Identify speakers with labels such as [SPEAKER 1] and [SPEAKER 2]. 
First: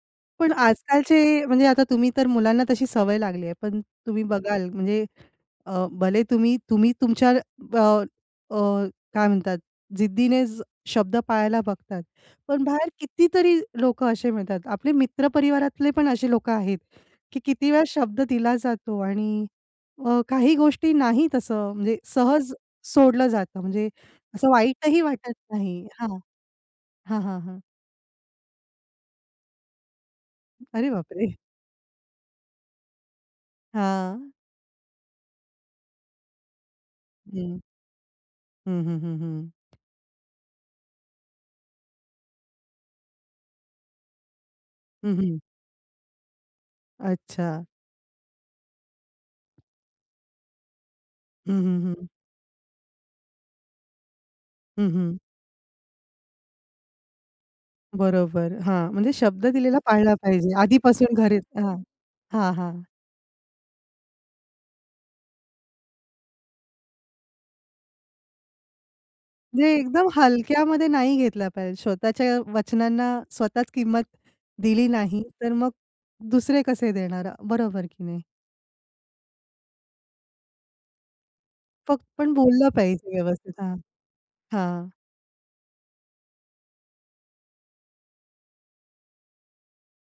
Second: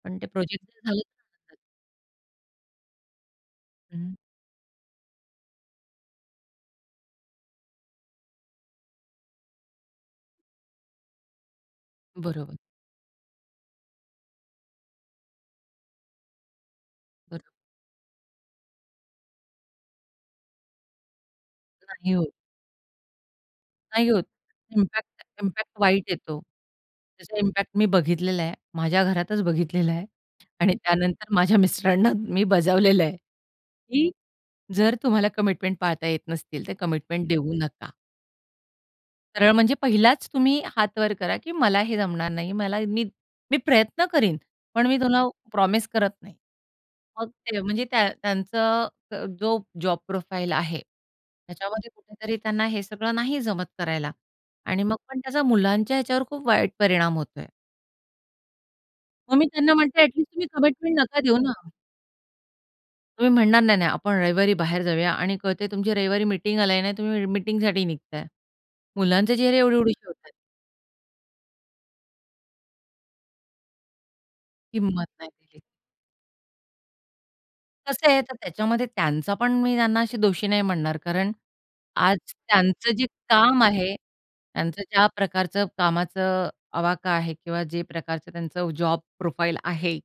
[SPEAKER 1] पण ते
[SPEAKER 2] पण
[SPEAKER 1] प्रोजेक्ट जर झालं.
[SPEAKER 2] आजकालचे
[SPEAKER 1] [unintelligible]
[SPEAKER 2] म्हणजे आता तुम्ही तर मुलांना तशी सवय लागली आहे, पण
[SPEAKER 1] हं.
[SPEAKER 2] तुम्ही बघाल म्हणजे अ, भले तुम्ही तुम्ही तुमच्या अ, अ, काय म्हणतात, जिद्दीने शब्द पाळायला बघतात,
[SPEAKER 1] बरोबर.
[SPEAKER 2] पण बाहेर कितीतरी लोकं असे मिळतात. आपले मित्र परिवारातले पण असे लोकं आहेत, की
[SPEAKER 1] बरं.
[SPEAKER 2] किती वेळा शब्द दिला जातो आणि अ, काही गोष्टी नाहीत असं म्हणजे
[SPEAKER 1] नाही होत.
[SPEAKER 2] सहज सोडलं जातं, म्हणजे
[SPEAKER 1] नाही होत
[SPEAKER 2] असं वाईटही
[SPEAKER 1] इम्पॅक्ट
[SPEAKER 2] वाटत
[SPEAKER 1] इम्पॅक्ट
[SPEAKER 2] नाही.
[SPEAKER 1] वाईट
[SPEAKER 2] हां,
[SPEAKER 1] येतो.
[SPEAKER 2] हां,
[SPEAKER 1] त्याचा
[SPEAKER 2] हां, हां.
[SPEAKER 1] इम्पॅक्ट मी बघितलेला आहे माझ्या घरातच बघितलेलं आहे. आणि
[SPEAKER 2] अरे
[SPEAKER 1] त्यानंतर
[SPEAKER 2] बापरे!
[SPEAKER 1] माझ्या मिस्टरांना मी बजावलेल आहे, की
[SPEAKER 2] हां.
[SPEAKER 1] जर तुम्हाला कमिटमेंट पाळता येत नसतील तर कमिटमेंट देऊ
[SPEAKER 2] हं.
[SPEAKER 1] नका.
[SPEAKER 2] हं, हं, हं,
[SPEAKER 1] सरळ
[SPEAKER 2] हं.
[SPEAKER 1] म्हणजे पहिलाच तुम्ही हातवर करा, की मला हे जमणार नाही. मला मी मी प्रयत्न करीन पण मी
[SPEAKER 2] हं,
[SPEAKER 1] तुला
[SPEAKER 2] हं.
[SPEAKER 1] प्रॉमिस करत नाही. मग ते
[SPEAKER 2] अच्छा.
[SPEAKER 1] म्हणजे त्या त्यांचं अ, जो जॉब प्रोफाइल आहे
[SPEAKER 2] हं, हं,
[SPEAKER 1] त्याच्यामध्ये
[SPEAKER 2] हं हं.
[SPEAKER 1] कुठेतरी त्यांना हे सगळं नाही जमत करायला आणि
[SPEAKER 2] हं,
[SPEAKER 1] मग
[SPEAKER 2] हं.
[SPEAKER 1] पण त्याचा मुलांच्या ह्याच्यावर खूप वाईट परिणाम होतोय.
[SPEAKER 2] बरोबर हां, म्हणजे
[SPEAKER 1] मग
[SPEAKER 2] शब्द
[SPEAKER 1] मी त्यांना
[SPEAKER 2] दिलेला
[SPEAKER 1] म्हणते ॲट
[SPEAKER 2] पाळला
[SPEAKER 1] लिस्ट तुम्ही
[SPEAKER 2] पाहिजे
[SPEAKER 1] कमिटमेंट
[SPEAKER 2] आधीपासून
[SPEAKER 1] नका
[SPEAKER 2] घरी.
[SPEAKER 1] देऊ ना.
[SPEAKER 2] हां, हां, हां.
[SPEAKER 1] तुम्ही म्हणणार नाही, नाही आपण रविवारी बाहेर जाऊया आणि कळतंय तुमची रविवारी मीटिंग आल नाही तुम्ही मीटिंगसाठी निघताय. मुलांचे चेहरे
[SPEAKER 2] म्हणजे एकदम
[SPEAKER 1] एवढी-एवढीशे होत आहेत.
[SPEAKER 2] हलक्यामध्ये नाही घेतला पाहिजे स्वतःच्या वचनांना. स्वतःच किंमत दिली
[SPEAKER 1] हिंमत
[SPEAKER 2] नाही,
[SPEAKER 1] नाही
[SPEAKER 2] तर
[SPEAKER 1] दिली.
[SPEAKER 2] मग दुसरे कसे देणार? बरोबर की
[SPEAKER 1] कसे आहे
[SPEAKER 2] नाही?
[SPEAKER 1] तर त्याच्यामध्ये त्यांचा पण मी त्यांना अशी दोषी नाही म्हणणार, कारण
[SPEAKER 2] फक्त
[SPEAKER 1] आज
[SPEAKER 2] पण बोललं
[SPEAKER 1] त्यांचं जे
[SPEAKER 2] पाहिजे व्यवस्थित.
[SPEAKER 1] काम
[SPEAKER 2] हां,
[SPEAKER 1] आहे त्यांचं
[SPEAKER 2] हां.
[SPEAKER 1] ज्या प्रकारचं कामाचा आवाका आहे किंवा जे प्रकारचं त्यांचं जॉब प्रोफाइल आहे.